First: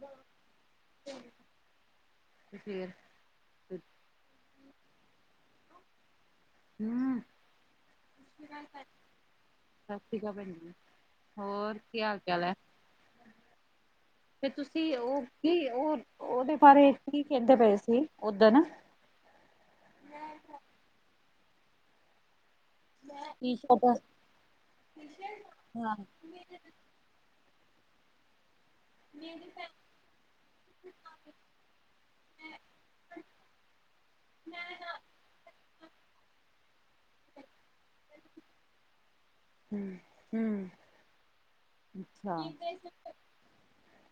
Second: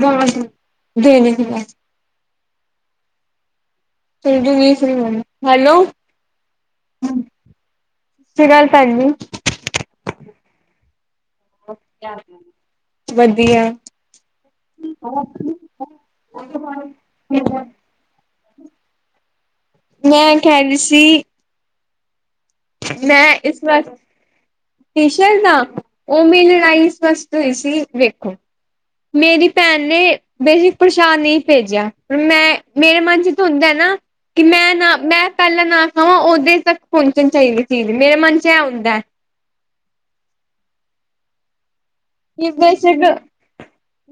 ਬਾਂ ਦੇਨ ਹ [inaudible] ਤੇ ਫੇਰ ਫੇਰ ਵੀ ਨਹੀਂ ਫ੍ਰੀ ਹੋਏ, ਹੈਲੋ ਹ ਹੂੰ ਸਤਿ ਸ੍ਰੀ ਅਕਾਲ ਭੈਣ ਜੀ ਸਤਿ ਸ਼੍ਰੀ ਅਕਾਲ ਭੈਣ ਜੀ, ਹੋਰ ਕੀ ਹਾਲ ਚਾਲ ਹੈ ਵਧੀਆ ਫੇਰ ਤੁਸੀਂ ਉਹ ਕੀ ਉਹ, ਉਹਦੇ ਬਾਰੇ ਕੀ ਕਹਿੰਦੇ ਪਏ ਸੀ ਔਦਨ ਮੈਂ ਐ ਖਹਿ ਰੀ ਸੀ ਮੈਂ ਟੀ ਇਸ ਵਾਰ, ਸ਼ਰਟ ਟੀਸ਼ਰ ਦਾ ਹਾਂ ਉਹ ਮੈਂ ਲੜਾਈ ਇਸਸ ਤੁ ਏ ਸੀ ਵੇਖੋ, ਮੇਰੀ ਭੈਣ ਨੇ ਬੇਸ਼ੱਕ ਪਰਸ਼ਾਦ ਨਹੀਂ ਭੇਜਿਆ, ਪਰ ਮੈਂ ਮੇਰੇ ਮਨ ਚ ਤਾਂ ਹੁੰਦਾ ਨਾ ਕਿ ਮੈਂ ਨਾ ਮੈਂ ਪਹਿਲਾਂ ਨਾ ਖਾਵਾਂ, ਉਦੇ ਤੱਕ ਪਹੁੰਚਣ ਚਾਹੀਦੀ ਚੀਜ਼, ਮੇਰੇ ਮਨ ਚ ਇਹ ਹੁੰਂਦਾ ਹੂ ਹੂ ਬੇਸਟ,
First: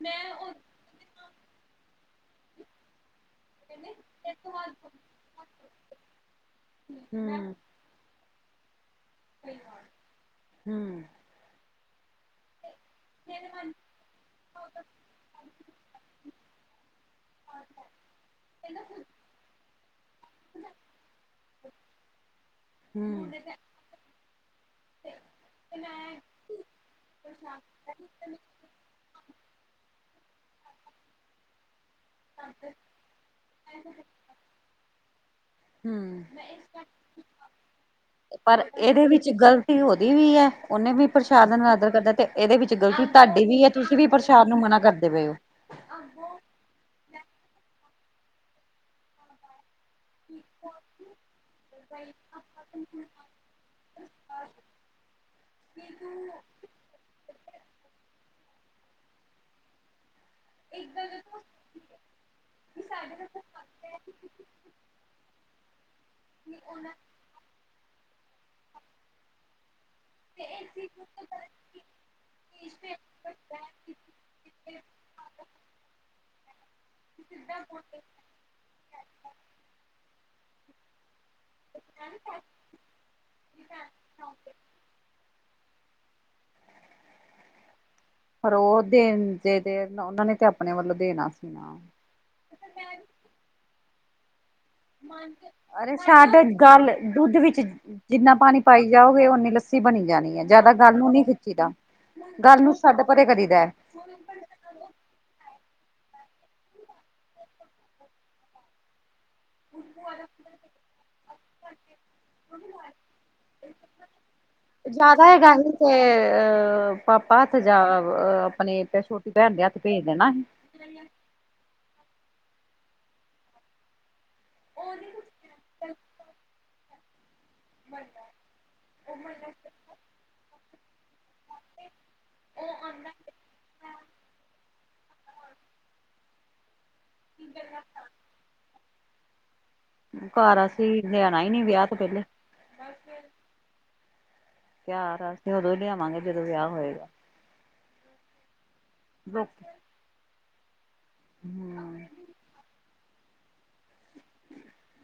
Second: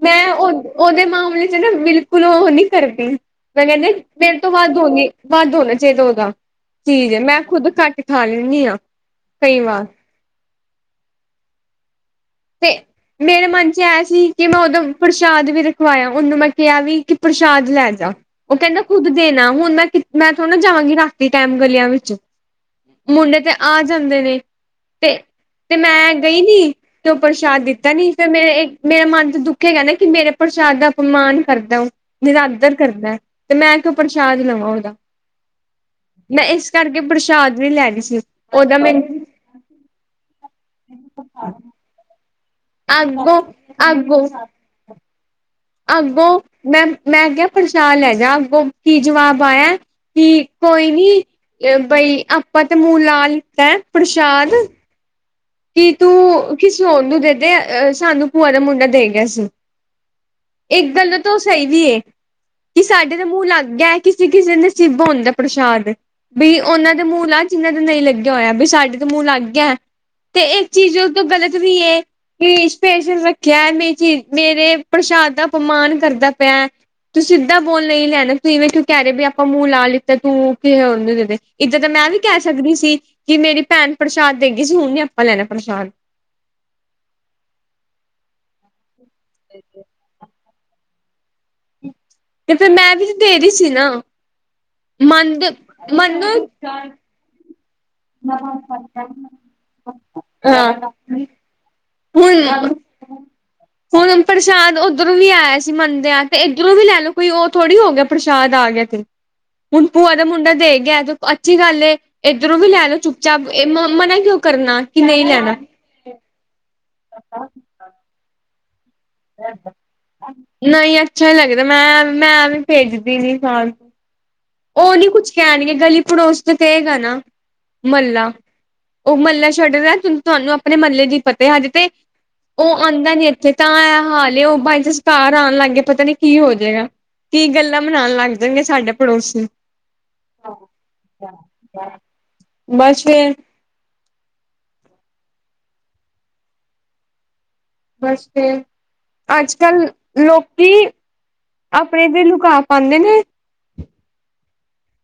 ਮੈਂ ਉਹ ਦੇ ਉਹਦੇ ਮਾਮਲੇ ਚ ਨਾ, ਬਿਲਕੁਲ ਉਹ ਨਹੀਂ ਕਰਦੀ ਈ ਮੈਂ ਕਹਿੰਦੀ ਮੇਰੇ ਤੋਂ ਵੱਧ ਹੋਣੀ, ਵੱਧ ਹੋਣਾ ਚਾਹੀਦਾ ਉਹਦਾ ਹੂੰ ਚੀਜ਼, ਹੈ ਮੈਂ ਹੂੰ ਖੁੱਦ ਘੱਟ ਖਾ ਲੈਨੀ ਆਂ ਹੂ ਤੇ ਮੇਰੇ ਮਨ ਚ ਇਹ ਸੀ, ਕਿ ਮੈਂ ਉਦੋਂ ਪ੍ਰਸ਼ਾਦ ਵੀ ਰਖਵਾਇਆ ਸੀ, ਉਹਨੂੰ ਮੈਂ ਕਿਹਾ ਵੀ ਕਿ ਪ੍ਰਸ਼ਾਦ ਲੈ ਜਾ ਉਹ ਕਹਿੰਦਾ ਖੁਦ ਦੇਣਾ, ਹੁਣ ਮੈਂ ਮੈਂ ਥੋੜਾ ਨਾ ਜਾਵਾਂਗੀ ਰਾਤੀ ਟਾਈਮ, ਗਲੀਆਂ ਵਿੱਚ, ਮੁੰਡੇ ਤੇ ਆ ਜਾਂਦੇ ਨੇ, ਤੇ ਤੇ ਮੈਂ ਗਈ ਨੀ ਤੇ ਉਹ ਪ੍ਰਸ਼ਾਦ ਦਿੱਤਾ ਨੀ, ਫਿਰ ਮੇਰੇ ਮੇਰਾ ਮਨ ਤੇ ਦੁਖੇਗਾ ਨਾ, ਕਿ ਮੇਰੇ ਪ੍ਰਸ਼ਾਦ ਦਾ ਅਪਮਾਨ ਕਰਦਾ ਨਿਰਾਦਰ ਕਰਦਾ ਹੈ, ਤੇ ਮੈਂ ਕਿਉਂ ਪ੍ਰਸ਼ਾਦ ਲਵਾਂ ਉਹਦਾ ਹੂੰ ਮੈਂ ਇਸ ਕਰਕੇ ਪ੍ਰਸ਼ਾਦ ਵੀ ਲੈਗੀ ਸੀ, ਉਹਦਾ ਮੈਨੂੰ ਤੇ ਗ਼ਲਤੀ ਉਹਦੀ ਵੀ ਹੈ, ਉਹਨੇ ਵੀ ਪ੍ਰਸ਼ਾਦਨਦਰ ਕਰਦਾ, ਤੇ ਇਹਦੇ ਵਿੱਚ ਤੇ ਗਲਤੀ ਅੱਗੋਂ ਤੁਹਾਡੀ ਵੀ ਹੈ, ਤੁਸੀਂ ਵੀ ਅੱਗੋਂ ਪ੍ਰਸ਼ਾਰ ਨੂੰ ਮਨਾ ਕਰਦੇ ਪਏ ਹੋ ਅੱਗੋਂ, ਮੈਂ ਮੈਂ ਕਿਹਾ ਪ੍ਰਸ਼ਾਦ ਲੈ ਜਾ, ਅੱਗੋਂ ਕੀ ਜਵਾਬ ਆਇਆ ਕੀ ਕੋਈ ਨੀ, ਬਈ ਆਪਾਂ ਤੇ ਮੂੰਹ ਲਾ ਲਿੱਤਾ ਪ੍ਰਸ਼ਾਦ ਕੀ ਤੂੰ ਕੀਸੀ ਹੋਰ ਨੂੰ ਦੇ ਦੇ, ਅਹ ਸਾਨੂੰ ਭੂਆ ਦਾ ਮੁੰਡਾ ਦੇ ਗਿਆ ਸੀ ਇੱਕ ਗੱਲੋ ਤੋ ਸਹੀ ਵੀ ਐ ਕਿ ਸਾਡੇ ਤੇ ਮੂੰਹ ਲੱਗ ਗਿਆ ਹੈ, ਕਿਸੇ ਕਿਸੇ ਨਸੀਬ ਹੁੰਦਾ ਪ੍ਰਸ਼ਾਦ ਵੀ ਉਹਨਾਂ ਦੇ ਮੂਹ ਲਾ ਜਿਹਨਾਂ ਦਾ ਨਹੀਂ ਲੱਗਿਆ ਹੋਇਆ, ਵੀ ਸਾਡੇ ਤਾਂ ਮੂਹ ਲਗ ਆ ਤੇ, ਇੱਕ ਚੀਜ਼ ਉਹ ਤੋਂ ਗਲਤ ਵੀ ਹੈ। ਕੀ ਸਪੇਸ਼ਲ ਰੱਖਿਆ ਹੈ, ਮੈਂ ਜੀ, ਮੇਰੇ ਪ੍ਰਸ਼ਾਦ ਦਾ ਅਪਮਾਨ ਕਰਦਾ ਪਿਆ। ਤੂੰਂ ਸਿੱਧਾ ਬੋਲ ਨਹੀਂ ਲੈਣਾ, ਤੂੰ ਇਵੇਂ ਕਿਉਂ ਕਹਿ ਰਹੇ ਵੀ ਆਪਾਂ ਮੂੰਹ ਲਾ ਲਿੱਤਾ, ਤੂੰ ਕਿਸੇ ਹੋਰ ਨੂੰ ਦੇ ਦੇ ਇੱਦਾਂ ਤਾਂ, ਮੈਂ ਵੀ ਕਹਿ ਸਕਦੀ ਸੀ, ਕਿ ਮੇਰੀ ਭੈਣ ਪ੍ਰਸ਼ਾਦ ਦੇਗੀ ਸੀ, ਹੁਣ ਨ ਆਪਾਂ ਲੈਣਾ ਪ੍ਰਸ਼ਾਦ ਫੇਰ ਉਹ ਦੇਣ ਜ ਤੇ, ਉਹਨਾਂ ਨੇ ਤੇ ਆਪਣੇ ਵੱਲੋਂ ਦੇਣਾ ਸੀ ਨਾ। ਅਤੇ ਫਿਰ ਮੈਂ ਵੀ ਤਾਂ ਦੇ ਰਹੀ ਸੀ ਨਾ ਮੰਦ ਅਰੇ ਮੰਨ ਛੱਡ, ਇਕ ਹਾਂ ਗੱਲ ਦੁੱਧ ਵਿੱਚ ਜਿੰਨਾ ਪਾਣੀ ਪਾਈ ਜਾਓਗੇ, ਓਨੀ ਲੱਸੀ ਬਣੀ ਜਾਣੀ ਹੈ, ਜਿਆਦਾ ਗੱਲ ਨੂੰ ਨਹੀਂ ਖਿੱਚੀ ਦਾ ਹੁਣ ਗੱਲ ਨੂੰ ਛੱਡ ਪਰੇ ਕਰੀ ਦਾ ਹੁਣ ਪ੍ਰਸ਼ਾਦ ਉੱਧਰੋਂ ਵੀ ਆਇਆ ਸੀ ਮੰਨਦਿਆਂ ਆਂ, ਤੇ ਇੱਧਰੋਂ ਵੀ ਲੈ ਲਓ, ਕੋਈ ਉਹ ਥੋੜ੍ਹੀ ਹੋ ਗਿਆ ਪ੍ਰਸ਼ਾਦ ਆ ਗਿਆ ਹੁਣ ਭੂਆ ਦਾ ਮੁੰਡਾ ਦੇ ਗਿਆ, ਤੇ ਅੱਛੀ ਗੱਲ ਏ ਇੱਧਰੋਂ ਵੀ ਲੈ ਲਓ ਚੁੱਪ ਚਾਪ, ਮਨਾ ਕਿਉਂ ਕਰਨਾ ਕਿ ਨਹੀਂ ਜ਼ਿਆਦਾ ਹੈਗਾ ਲੈਣਾ ਹੀ ਤੇ ਅਹ ਪਾਪਾ ਹੱਥ ਜਾਂ ਆਪਣੇ ਛੋਟੀ ਭੈਣ ਦੇ ਹੱਥ ਭੇਜ ਦੇਣਾ ਨਹੀਂ ਅੱਛਾ ਨ ਲੱਗਦਾ, ਮੈਂ ਮੈਂ ਵੀ ਭੇਜਦੀ ਨੀ ਸਾਨ ਉਹ ਨੀ ਕੁੱਛ ਕਹਿਣਗੇ, ਗਲੀ ਪੜੋਸ ਤੇ ਕਹੇਗਾ ਨਾ ਮਹੱਲਾ ਉਹ ਮਹੱਲਾ ਛੱਡਦਾ ਤੁਹਾਨੂੰ ਆਪਣੇ ਮਹੱਲੇ ਦੀ ਪਤੈ ਹਜੇ ਤੇ ਉਹ ਆਉਂਦਾ ਨੀ ਇੱਥੇ ਤਾਂ ਐ ਹਾਲੇ ਉਹ ਬਾਈਚਾਂਸ ਬਾਹਰ ਆਉਣ ਲੱਗ ਗਏ ਪਤਾ ਨੀ ਕੀ ਹੋ ਜਏਗਾ ਕੀ ਗੱਲਾਂ ਬਨਾਉਣ ਲੱਗ ਜਾਣਗੇ ਸਾਡੇ ਪੜੋਸੀ ਨੂੰ ਘਰ ਅਸੀਂ ਲੈਆਣਾ ਹੀ ਨੀ ਵਿਆਹ ਤੋਂ ਪਹਿਲੇ ਬਸ ਫੇਰ ਤਿਓਹਾਰ ਅਸੀਂ ਤੇ ਉਦੋਂ ਹੀ ਲਿਆਵਾਂਗੇ ਜਦੋਂ ਵਿਆਹ ਹੋਏਗਾ। ਬਸ ਫੇਰ ਅੱਜ ਕੱਲ ਲੋਕੀ ਹਮ ਆਪਣੇ ਤੇ ਲੁਕਾ ਪਾਉਂਦੇ ਨੇ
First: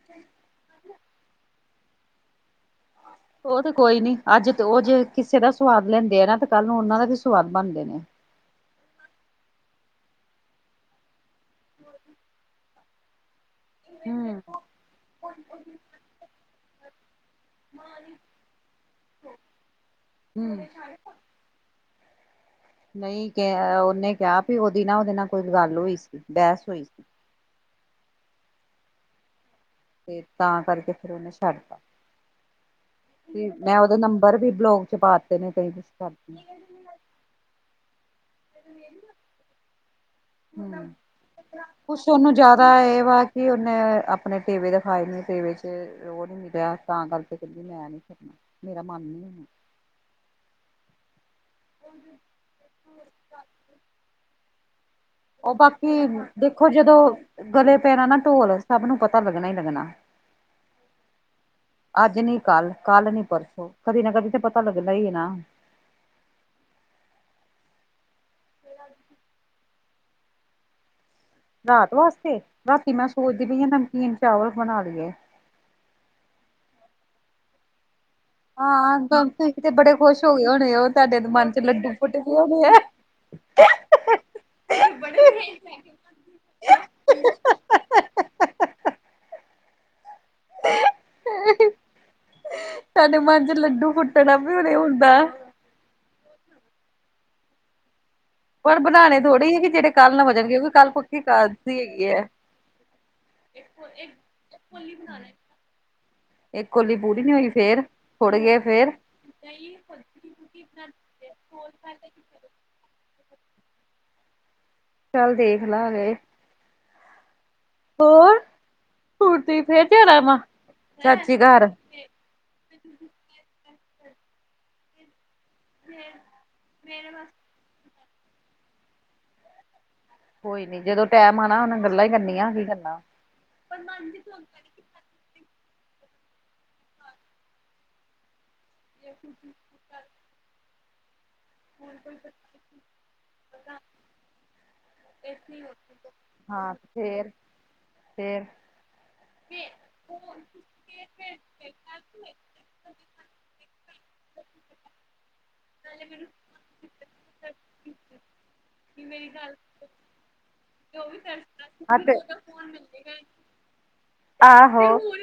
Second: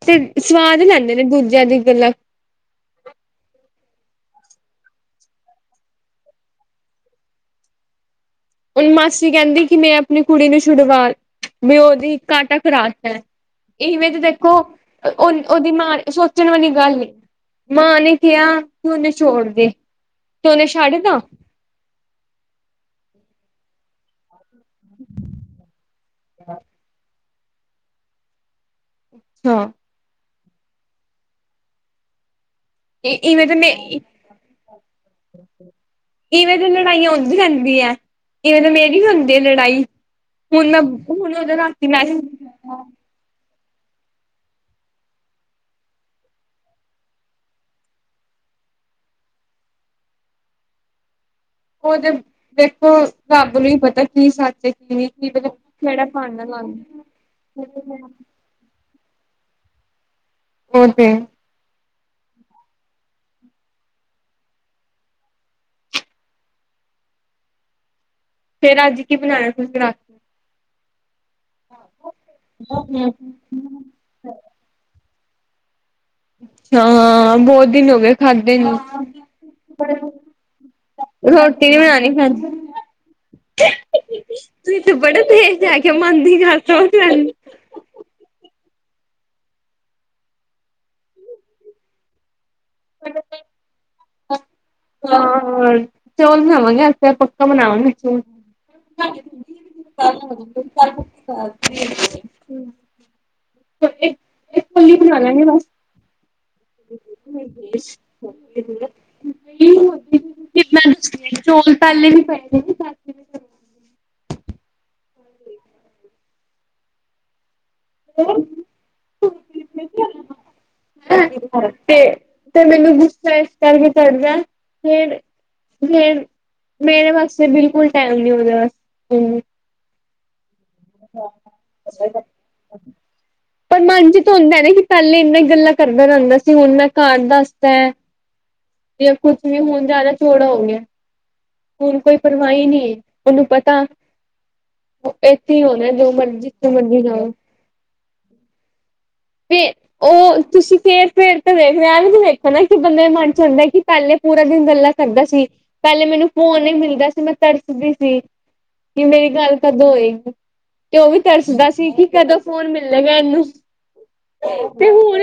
ਤੇ ਸਵਾਦ ਲੈਂਦੇ ਨੇ ਦੂਜਿਆਂ ਦੀ ਗੱਲਾਂ ਉਹ ਤੇ ਕੋਈ ਨੀਚੇ ਅੱਜ ਉਹ ਜੇ ਕਿਸੇ ਦਾ ਸੁਵਾਦ ਲੈਂਦੇ ਆ ਨਾ ਤੇ ਕੱਲ ਨੂੰ ਉਹਨਾਂ ਦਾ ਵੀ ਸੁਵਾਦ ਬਣਦੇ ਨੇ ਆ ਹਣ ਮਾਸੀ ਕਹਿੰਦੀ ਕਿ, ਮੈਂ ਆਪਣੀ ਕੁੜੀ ਨੂੰ ਛੁਡਵਾ ਮ ਉਹਦੀ ਕਾਟਾ ਕਰਾਤਾ ਇਵੇਂ ਤੇ ਹਮ ਦੇਖੋ ਉਹਦੀ ਮਾਂ ਸੋਚਣ ਵਾਲੀ ਗੱਲ ਮਾਂ ਨੇ ਕਿਹਾ ਹੁਣ ਛੋੜ ਦੇ ਤ ਉਹਨੇ ਹਮ ਛੱਡ ਦਾ ਨਹੀਂ ਕ ਉਹਨੇ ਕਿਹਾ ਵੀ ਉਹਦੀ ਨਾ ਉਹਦੇ ਨਾਲ ਕੋਈ ਗੱਲ ਹੋਈ ਸੀ ਬਹਿਸ ਹੋਈ ਸੀ। ਹਾਂ ਤੇ ਤਾਂ ਕਰਕੇ ਫਿਰ ਉਹਨੇ ਛੱਡਤਾ ਤੇ ਮੈਂ ਉਹਦਾ ਨੰਬਰ ਵੀ ਬਲੋਕ ਚ ਪਾਤੇ ਨੇ, ਕਈ ਕੁਛ ਕਰਕੇ ਇਵੇਂ ਲੜਾਈਆਂ ਹੋਂਦੀ ਰਹਿੰਦੀ ਹੈ ਇਵੇਨ ਮੇਰੀ ਵੀ ਹੁੰਦੀ ਹੈ ਲੜਾਈ ਹੁਣ ਮੈਂ ਹੂੰ ਹੁਣ ਉਹਦੋਂ ਲੱਗਤੀ ਨਾ ਕੁਛ ਉਹਨੂੰ ਜ਼ਿਆਦਾ ਇਹ ਵਾ ਕਿ, ਉਹਨੇ ਆਪਣੇ ਟੇਵੇ ਦਿਖਾਏ ਨੇ ਟੇਵੇ ਚ ਉਹ ਨੀ ਮਿਲਿਆ, ਤਾਂ ਕਰਕੇ ਕਹਦੀ ਮੈਂ ਨੀ ਕਰਨਾ ਮੇਰਾ ਮਨ ਨੀ ਹਣਾ ਉਹ ਤੇ ਦੇੇਖੋ, ਰੱਬ ਨੂੰ ਹੀ ਪਤਾ ਕੀ ਸੱਚ [inaudible] ਉਹ ਬਾਕੀ ਭਾਨਾ ਦੇਖੋ ਜਦੋਂ ਲਾਂਦਾ। ਗਲੇ ਪੈਣਾ ਨਾ ਢੋਲ ਸਭ ਨੂੰ ਪਤਾ ਲੱਗਣਾ ਹੀ ਲੱਗਣਾ। ਉਹ ਤੇ ਅੱਜ ਨੀ ਕੱਲ ਕੱਲ ਨੀ ਪਰਸੋਂ ਕਦੀ ਨਾ ਕਦੀ ਤੇ ਪਤਾ ਲੱਗਦਾ ਹੀ ਨਾ ਫੇਰ ਅੱਜ ਕੀ ਬਣਾਉਣਾ ਤੁਸੀਂ ਰਾਤੀ? ਰਾਤ ਵਾਸਤੇ, ਰਾਤੀ ਮੈਂ ਸੋਚਦੀ ਪਈ ਨਮਕੀਨ ਚਾਵਲ ਬਣਾ ਲਈਏ। ਹਾਂ, ਬਹੁਤ ਦਿਨ ਹੋ ਗਏ ਖਾਧੇ ਨੀ। ਹਾਂ ਗ ਤੇ ਬੜੇ ਖੁਸ਼ ਹੋ ਗਏ ਹੋਣੇ, ਉਹ ਤੁਹਾਡੇ ਮਨ ਚ ਰੋਟੀ ਲੱਡੂ ਫੁੱਟ ਗਏ ਹੋਣੇ ਆ। ਤੁਸੀਥੇ ਬੜਾ ਤੇਜ਼ ਹੈਗੇ ਹੋ ਮਨ ਦੀ ਗੱਲਮਨ ਦੀ ਗ ਸਾਡੇ ਮਨ ਚ ਲੱਡੂ ਫੁੱਟਣਾ ਵੀ ਹਨ ਹੁ ਅ ਚੋਲ ਬਣਾਵਾਂਗੇ, ਅੱਜ ਪੱਕਾ ਬਣਾਵਾਂਗੇ ਚੋਲ ਪਰ ਬਣਾਉਣੇ ਥੋੜ੍ਹੇ ਹੀ ਹੈ, ਕਿ ਜਿਹੜੇ ਕੱਲ੍ਹ ਨਾ ਬਚਣਗੇ ਉਹ ਵੀ ਕੱਲ ਪੱਕੀ ਕਾਸਤੀ ਹੈਗੀ ਹੈ। [inaudible] ਇੱਕ ਕੋਲੀ ਪੂਰੀ ਨੀ ਹੋਈ ਫੇਰ ਥੁੜ ਗਏ ਫੇਰ [unintelligible] ਕਿ ਮੈਂ ਦਸੀ ਚੌਲ ਪਹਿਲੇ ਵੀ। [unintelligible] ਚੱਲ ਦੇਖ ਲਾਂਗੇ। ਹੋਰ ਹੋਰਤੀ ਫੇਰ ਜਾਣਾ ਵਾ ਚਾਚੀ ਘਰ। ਤੇ ਤੇ ਮੈਨੂੰ ਗੁੱਸਾ ਏਸ ਕਰਕੇ ਕਰ ਦਾ ਐ ਫੇਰ ਫੇਰ ਮੇਰੇ ਵਾਸਤੇ ਬਿਲਕੁਲ ਟਾਈਮ ਨੀ ਓਦੇ ਵਾਸਤੇ। ਕੋਈ ਨੀ ਜਦੋਂ ਟੈਮ ਆਣਾ ਓਨੇ ਗੱਲਾਂ ਈ ਕਰਨੀਆਂ ਕੀ ਕਰਨਾ। ਪਰ ਮਨ ਚ ਤੇ ਹੁੰਦਾ ਐ ਨਾ ਕਿ ਪਹਿਲੇ ਇੰਨੀ ਗੱਲਾਂ ਕਰਦਾ ਰਹਿੰਦਾ ਸੀ ਹੁਣ ਮੈਂ ਘਰ ਦੱਸਤਾ ਐ। ਜੇ ਓ ਕੁੱਛ ਵੀ ਹੁਣ ਜਾਦਾ ਚੋੜ ਹੋ ਗਿਆ ਹੁਣ ਕੋਈ ਪਰਵਾਹੀ ਨਹੀਂ ਉਹਨੂੰ ਪਤਾ ਉੇ ਹੋਣਾ ਜੋ ਮਰਜ਼ੀ ਜਥੋਂ ਮਰਜ਼ੀ ਨਾਓ ਫੇਿਰ ਵੀ ਉਹ ਤੁਸੀਂ ਫੇਰ ਪੇਰ ਤੇ ਦੇਖ ਰਖ ਹਨਾ ਕਿ ਬੰਦੇ ਦੇ ਮਨ ਚ ਹੁੰਦਾ, ਕਿ ਪਹਿਲੇ ਪੂਰਾ ਦਿਨ ਗੱਲਾ ਕਰਦਾ ਸੀ। ਪਹਿਲੇ ਮੈਨੂੰ ਫੋਨ ਨਹੀਂ ਮਿਲਦਾ ਸੀ ਮੈਂ ਤਰਸਦੀ ਸੀ ਕਿ ਮੇਰੀ ਗੱਲ ਕਦੋਂ ਹੋਏਗੀ। ਤੇ ਉਹ ਵੀ ਤਰਸਦਾ ਸੀ ਹਾਂ ਕਿ ਤੇ ਕਦੋਂ ਫੋਨ ਮਿਲੇਗਾ ਇਹਨੂੰ? ਆਹੋ। ਤੇ ਹੁਣ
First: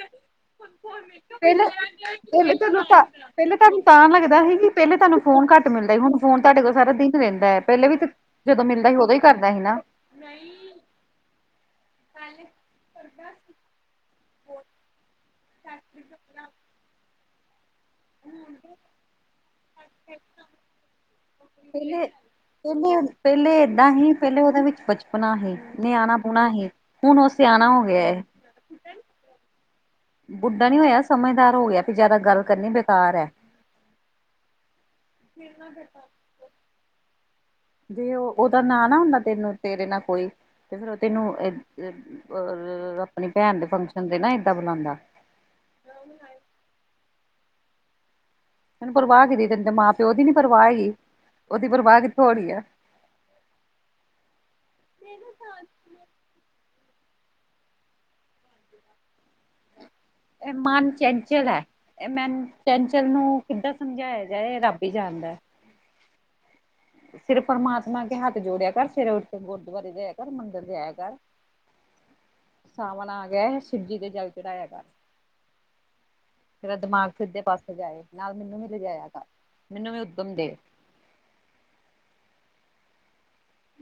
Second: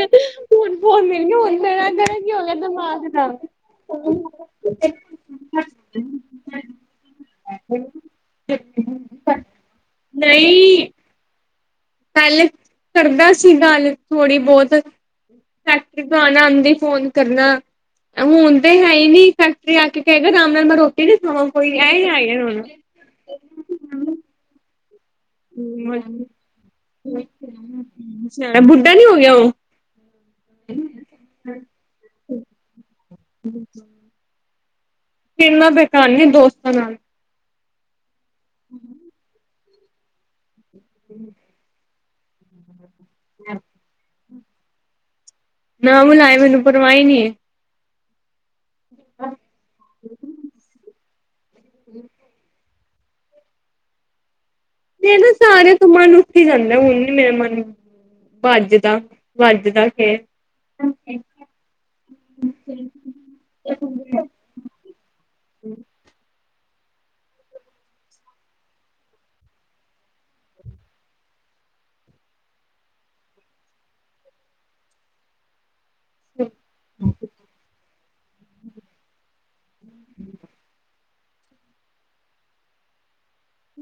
ਹੁਣ ਫੋਨ ਮਿਲ ਗਿਆ ਹੁਣ ਪਹਿਲੇ, ਤੇਰਾ ਤੇਰਾ ਕੀ ਹੋ ਪਹਿਲੇ, ਗਿਆ ਤਾਨੂੰ ਤਾਂ ਦਿਮਾਗ ਦਾ ਪਹਿਲੇ ਤੁਹਾਨੂੰ ਤਾਂ ਲੱਗਦਾ ਸੀ ਕਿ ਪਹਿਲੇ ਤੁਹਾਨੂੰ ਫੋਨ ਘੱਟ ਮਿਲਦਾ ਸੀ, ਹੁਣ ਫੋਨ ਤੁਹਾਡੇ ਕੋਲ ਸਾਰਾ ਦਿਨ ਰਹਿੰਦਾ ਹੈ, ਪਹਿਲੇ ਵੀ ਤੇ ਜਦੋਂ ਮਿਲਦਾ ਸੀ ਉਦੋਂ ਹੀ ਕਰਦਾ ਸੀ ਨਾ। ਨਹੀਂ। ਪਹਿਲੇ ਕਰਦਾ ਸੀ ਗੱਲ, ਥੋੜ੍ਹੀ ਬਹੁਤ ਫੈਕਟਰੀ ਤੋਂ ਆਣਾ, ਆਂਦੇ ਈ ਫੋਨ ਕਰਨਾ। ਹੁਣ ਤੇ ਹੈ ਹੀ ਨੀ, ਫੈਕਟਰੀ ਆ ਕੇ ਕੇਗਾ, ਰਾਮ ਨਾਲ ਮੈਂ ਰੋਟੀ ਨ ਖਾਵਾਂ ਕੋਈ ਇਹ ਪਹਿਲੇ ਹ ਆਏ ਏ ਹੁਣ। ਪਹਿਲੇ, ਪਹਿਲੇ ਏਦਾਂ ਹੀ ਪਹਿਲੇ ਓਦੇ ਵਿੱਚ ਬਚਪਨਾ ਸੀ, ਨਿਆਣਾ ਪੁਣਾ ਸੀ, ਹੁਣ ਓ ਸਿਆਣਾ ਹੋ ਗਿਆ ਐ। ਨਿਆਣਾ, ਬੁੱਢਾ ਨੀ ਹੋ ਗਿਆ ਓ? ਬੁੱਢਾ ਨੀ ਹੋਇਆ, ਸਮਝਦਾਰ ਹੋ ਗਿਆ ਵੀ ਜਆਦਾ ਗੱਲ ਕਰਨੀ ਬੇਕਾਰ ਐ। [unintelligible] [unintelligible] ਕਿ ਏਨਾ ਬੇਕਾਰ ਨੀ, ਦੋਸਤਾਂ ਨਾਲ। ਜੇ ਓ, ਓਦਾ ਨਾ ਨਾ ਹੁੰਦਾ ਤੈਨੂੰ, ਤੇਰੇ ਨਾਲ ਕੋਈ ਤੇ ਫੇਰ ਔ ਤੈਨੂੰ ਏ ਅਪਣੀ ਭੈਣ ਦੇ ਫੰਕਸ਼ਨ ਤੇ ਨਾ ਏਦਾਂ ਬੁਲਾਂਦਾ? ਨਾ ਬੁਲਾਏ, ਮੈਨੂੰ ਪਰਵਾ ਈ ਨੀ ਏ। ਤੈਨੂੰ ਪਰਵਾਹ ਕਿਦੀ ਤੇਨੂੰ ਤੇ ਮਾਂ ਪਿਓ ਦੀ ਨੀ ਪਰਵਾਹ ਹੈਗੀ, ਓਦੀ ਪਰਵਾਹ ਕਿੱਥੋਂ ਹੋਣੀ ਐ? ਏ ਨ ਸਾਰਿਆਂ ਤੋਂ ਮਨ ਉੱਠੀ ਜਾਂਦਾ, ਹੁਣ ਨੀ ਮੇਰਾ ਮਨ। ਵੱਜਦਾ, ਵੱਜਦਾ ਫੇਰ। ਏ ਮਨ ਚਂਚਲ ਐ, ਏ ਮੇਨ ਚਂਚਲ ਨੂੰ ਕਿੱਦਾਂ ਸਮਝਾਇਆ ਜਾਏ ਰੱਬ ਵੀ ਜਾਂਦਾ ਐ। ਸੇਰੇ ਪਰਮਾਤਮਾ ਅਗੇ ਹੱਥ ਜੋੜਿਆ ਕਰ, ਸਵੇਰੇ ਉਠਕੇ ਗੁਰਦੁਆਰੇ ਜਾਏਆ ਕਰ, ਮੰਦਰ ਜਾਏਆ ਕਰ। ਸਾਵਣ ਆ ਗਆ ਐ, ਸਿਵਜੀ ਤੇ ਜਲ ਚੜਾਇਆ ਕਰ। ਤੇੇਰਾ ਦਿਮਾਗ ਸਿੱਧੇ ਪਾਸੇ ਜਾਏ, ਨਾਲ ਮੈਨੂੰ ਵੀ ਲਿਜਾਇਆ ਕਰ, ਮੈਨੂੰ ਵੀ ਉੱਦਮ ਦੇ।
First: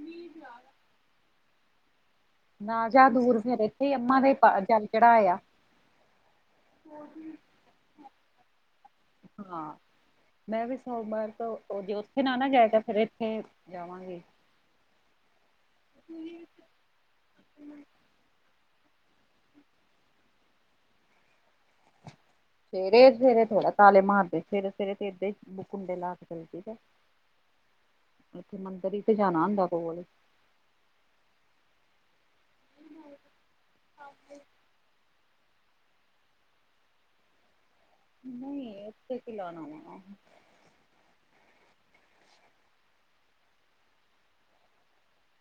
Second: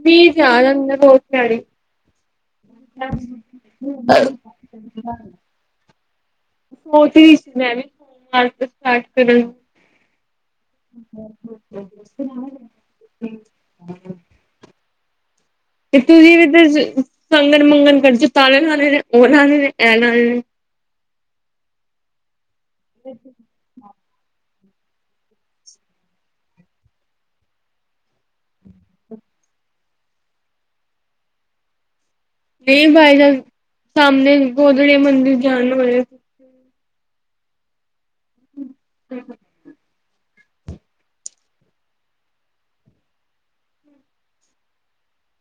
ਪਲੀਜ਼ ਯਾਰ [unintelligible] [unintelligible] ਨਾ ਜਾ ਦੂਰ, ਫੇਰ ਏਥੇ ਈ ਅੰਮਾ ਤੇ ਈ ਜਲ ਚੜ੍ਹਾਇਆ। ਸੋਚ ਰਹੀ ਸੀ ਮੈਂ ਵੀ ਸੋ ਮਾਰ ਸਟਾਰਟ ਕਰਨ। [unintelligible] ਹਾਂ ਮੈਂ ਵੀ ਸੋਮਵਾਰ ਤੋਂ, ਓ ਜੇ ਓਥੇ ਨਾ ਨਾ ਜਾਏਆ ਕਰ ਫਿਰ ਏਥੇ ਜਾਵਾਂਗੇ। ਤੇ ਤੁਸੀਂ ਵੀ ਤੇ ਸ਼ ਸੰਗਣ, ਮੰਗਣ ਕਰਜ, ਤਾਲੇ ਲਾਣੇ ਨੇ, ਓਹ ਲਾਣੇ ਨੇ, ਐ ਲਾਣੇ ਨੇ। ਸਵੇਰੇ ਸਵੇਰੇ ਥੋੜਾ ਤਾਲੇ ਮਾਰਦੇ, ਸਵੇਰੇ- ਸਵੇਰੇ ਤੇ ਏਦਾ ਈ ਕੁੰਡੇ ਲਾ ਕੇ ਚੱਲ ਜੀ ਦਾ। ਏਥੇ, ਮੰਦਰ ਈ ਤੇ ਜਾਣਾ ਹੁੰਦਾ ਕੋਲ ਈ। ਫੇਰ ਬਾਈਜਾ, ਸਾਹਮਣੇ ਗੋਦੜੇ ਮੰਦਿਰ ਜਾਣ ਨੂੰ ਹੋਏ। ਨਹੀਂ, ਉੱਥੇ ਕਿ ਲਉਣਾ ਵਣਾ।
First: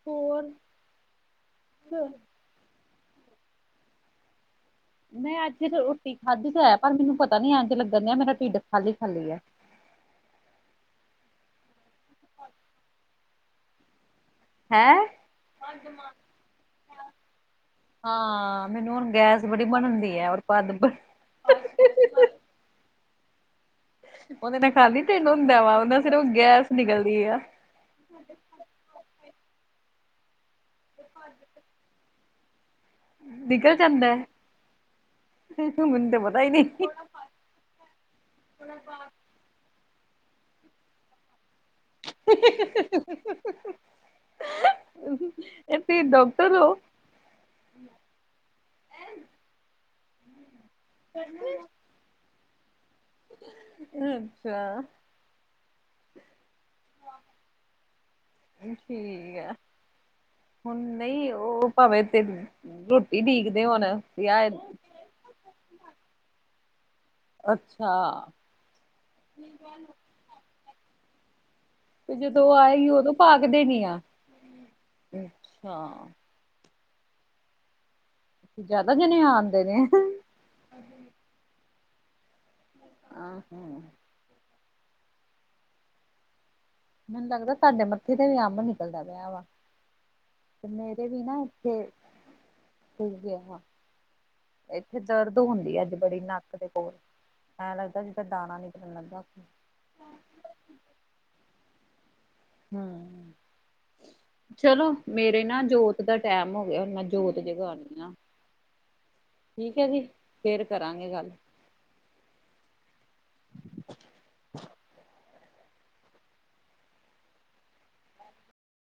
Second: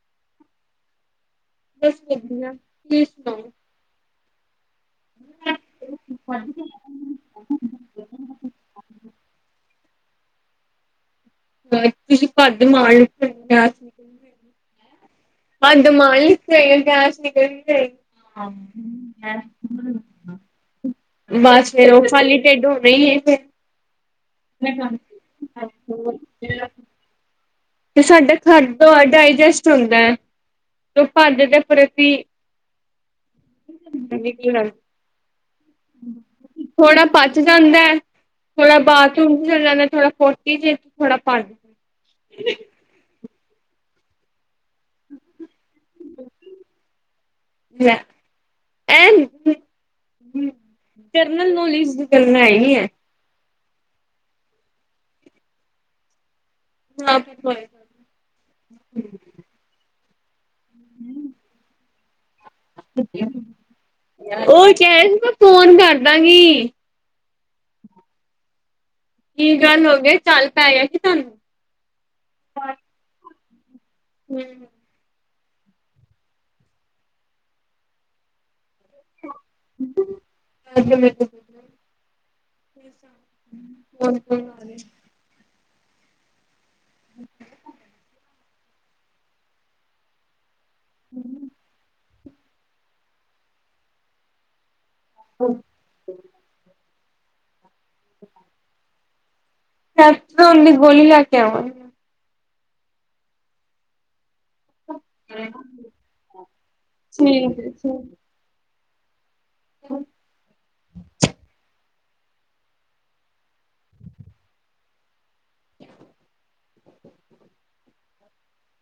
ਹੋਰ। ਬਸ ਵਧੀਆ, ਤੁਸੀ ਸੁਣਾਓ। ਮੈਂ ਅੱਜ ਰੋਟੀ ਖਾਧੀ ਤਾਂ ਹੈ ਪਰ ਮੈਨੂੰ ਪਤਾ ਨੀ ਐਂਜ ਲੱਗਣ ਡਿਆ ਮੇਰਾ ਢਿੱਡ ਖਾਲੀ ਖਾਲੀ ਹੈ। ਤੁਸੀਂ ਭੱਦ ਮਾਲਦੇ [unintelligible] ਹੈਂ? ਪੱਦ ਮਾਰੀ, ਫਿਰ ਗੈਸ਼ ਨਿਕਲੀ ਜੇ। ਹਾਂ, ਮੈਨੂੰ ਹੁਣ ਗੈਸ ਬੜੀ ਬਣਨ ਡੀ ਹੈ ਔਰ ਪੱਦ ਬਸ, ਫੇਰ ਉਹ ਖਾਲੀ ਢਿੱਡ ਹੋਣਾ ਹੀ ਏ ਫਿਰ। ਉਹਦੇ ਨਾਲ ਖਾਲੀ ਤਿਨ ਹੁੰਦਾ ਵਾ ਉਹ ਨਾਲ ਸਿਰਫ ਫਿਰ। ਗੈਸ ਨਿਕਲਦੀ ਆ। ਤੇ ਸਾਡਾ ਖਰਦ ਡਾਇਜਸਟ ਹੁੰਦਾ ਹੈ। ਤੂੰ ਭੱਜ ਤੇ ਫਿਰ ਅਸੀ ਨਿਕਲ ਜਾਂਦਾ ਐ, ਫਿਰ ਤੇ ਮੁਨ ਤੇ ਪਤਾ ਈ ਨਈ। ਥੋੜਾ ਪਚ ਜਾਂਦਾ ਐ, ਥੋੜਾ ਬਾਥਰੂਮ ਚ ਚੱਲ ਜਾਂਦਾ, ਥੋੜਾ ਪੋਟੀ ਚ ਥੋੜਾ ਭਰ [unintelligible] [unintelligible] ਏ ਤੇ ਡਾਕਟਰ ਔ? ਲੈ ਐਨ ਜਰਨਲ ਨੌਲੇਜ ਦੀ ਗੱਲਾਂ ਹੈਗੀਐਂ। ਅੱਛਾ। ਹਾਂ ਫੇਰ ਬਾਏ। ਠੀਕ ਐ। ਹੁਣ ਨਈ ਓ ਭਾਵੇਂ ਤੇ ਰੋਟੀ ਉਡੀਕਦੇ ਹੋੁਣ ਵਿਆ [unintelligible] ਫੋਨ ਕਰਦਾਂ ਗੀ। ਅੱਛਾ। ਕੀ ਗੱਲ ਹੋ ਗਏ ਚੱਲ ਪੈ ਗਿਆ ਕਿ ਤੁਹਾਨੂੰ। ਤੇ ਜਦੋਂ ਉਹ ਆਏਗੀ ਉਦੋਂ ਭਗਦੇਣੀ ਆ। ਹਮ। ਅੱਛਾ। ਜਿਆਦਾ ਜਣੇ ਆਉਂਦੇ ਨੇ। ਰੇ ਆਹੋ ਮੈਨੂੰ ਲੱਗਦਾ ਤੁਹਾਡੇ ਮੱਥੇ ਤੇ ਵੀ ਅੰਬ ਨਿਕਲਦਾ ਪਿਆ ਵਾ। ਤੇ ਮੇਰੇ ਵੀ ਨਾ ਇੱਥੇ ਫੁੱਲ ਗਿਆ। ਇੱਥੇ ਦਰਦ ਹੁੰਦੀ ਹੈ ਅੱਜ ਬੜੀ ਨੱਕ ਦੇ ਕੋਲ ਐ ਲੱਗਦਾ ਜਿਦਾ ਦਾਣਾ ਨਿਕਲਣ ਲੱਗਦਾ। ਕੈਪਸੂਲ ਦੀ ਗੋਲੀ ਲੈਕੇ ਆਵਾਂਗੀ। ਹਮ ਚਲੋ। ਮੇਰੇ ਨਾ ਜੋਤ ਦਾ ਟੈਮ ਹੋ ਗਿਆ ਹ ਮੈਂ ਜੋਤ ਠੀਕ ਹੈ ਜਗਾਉਣੀ ਠੀਕ ਆ। ਠੀਕ ਹੈ ਜੀ ਫੇਰ ਕਰਾਂਗੇ ਗੱਲ।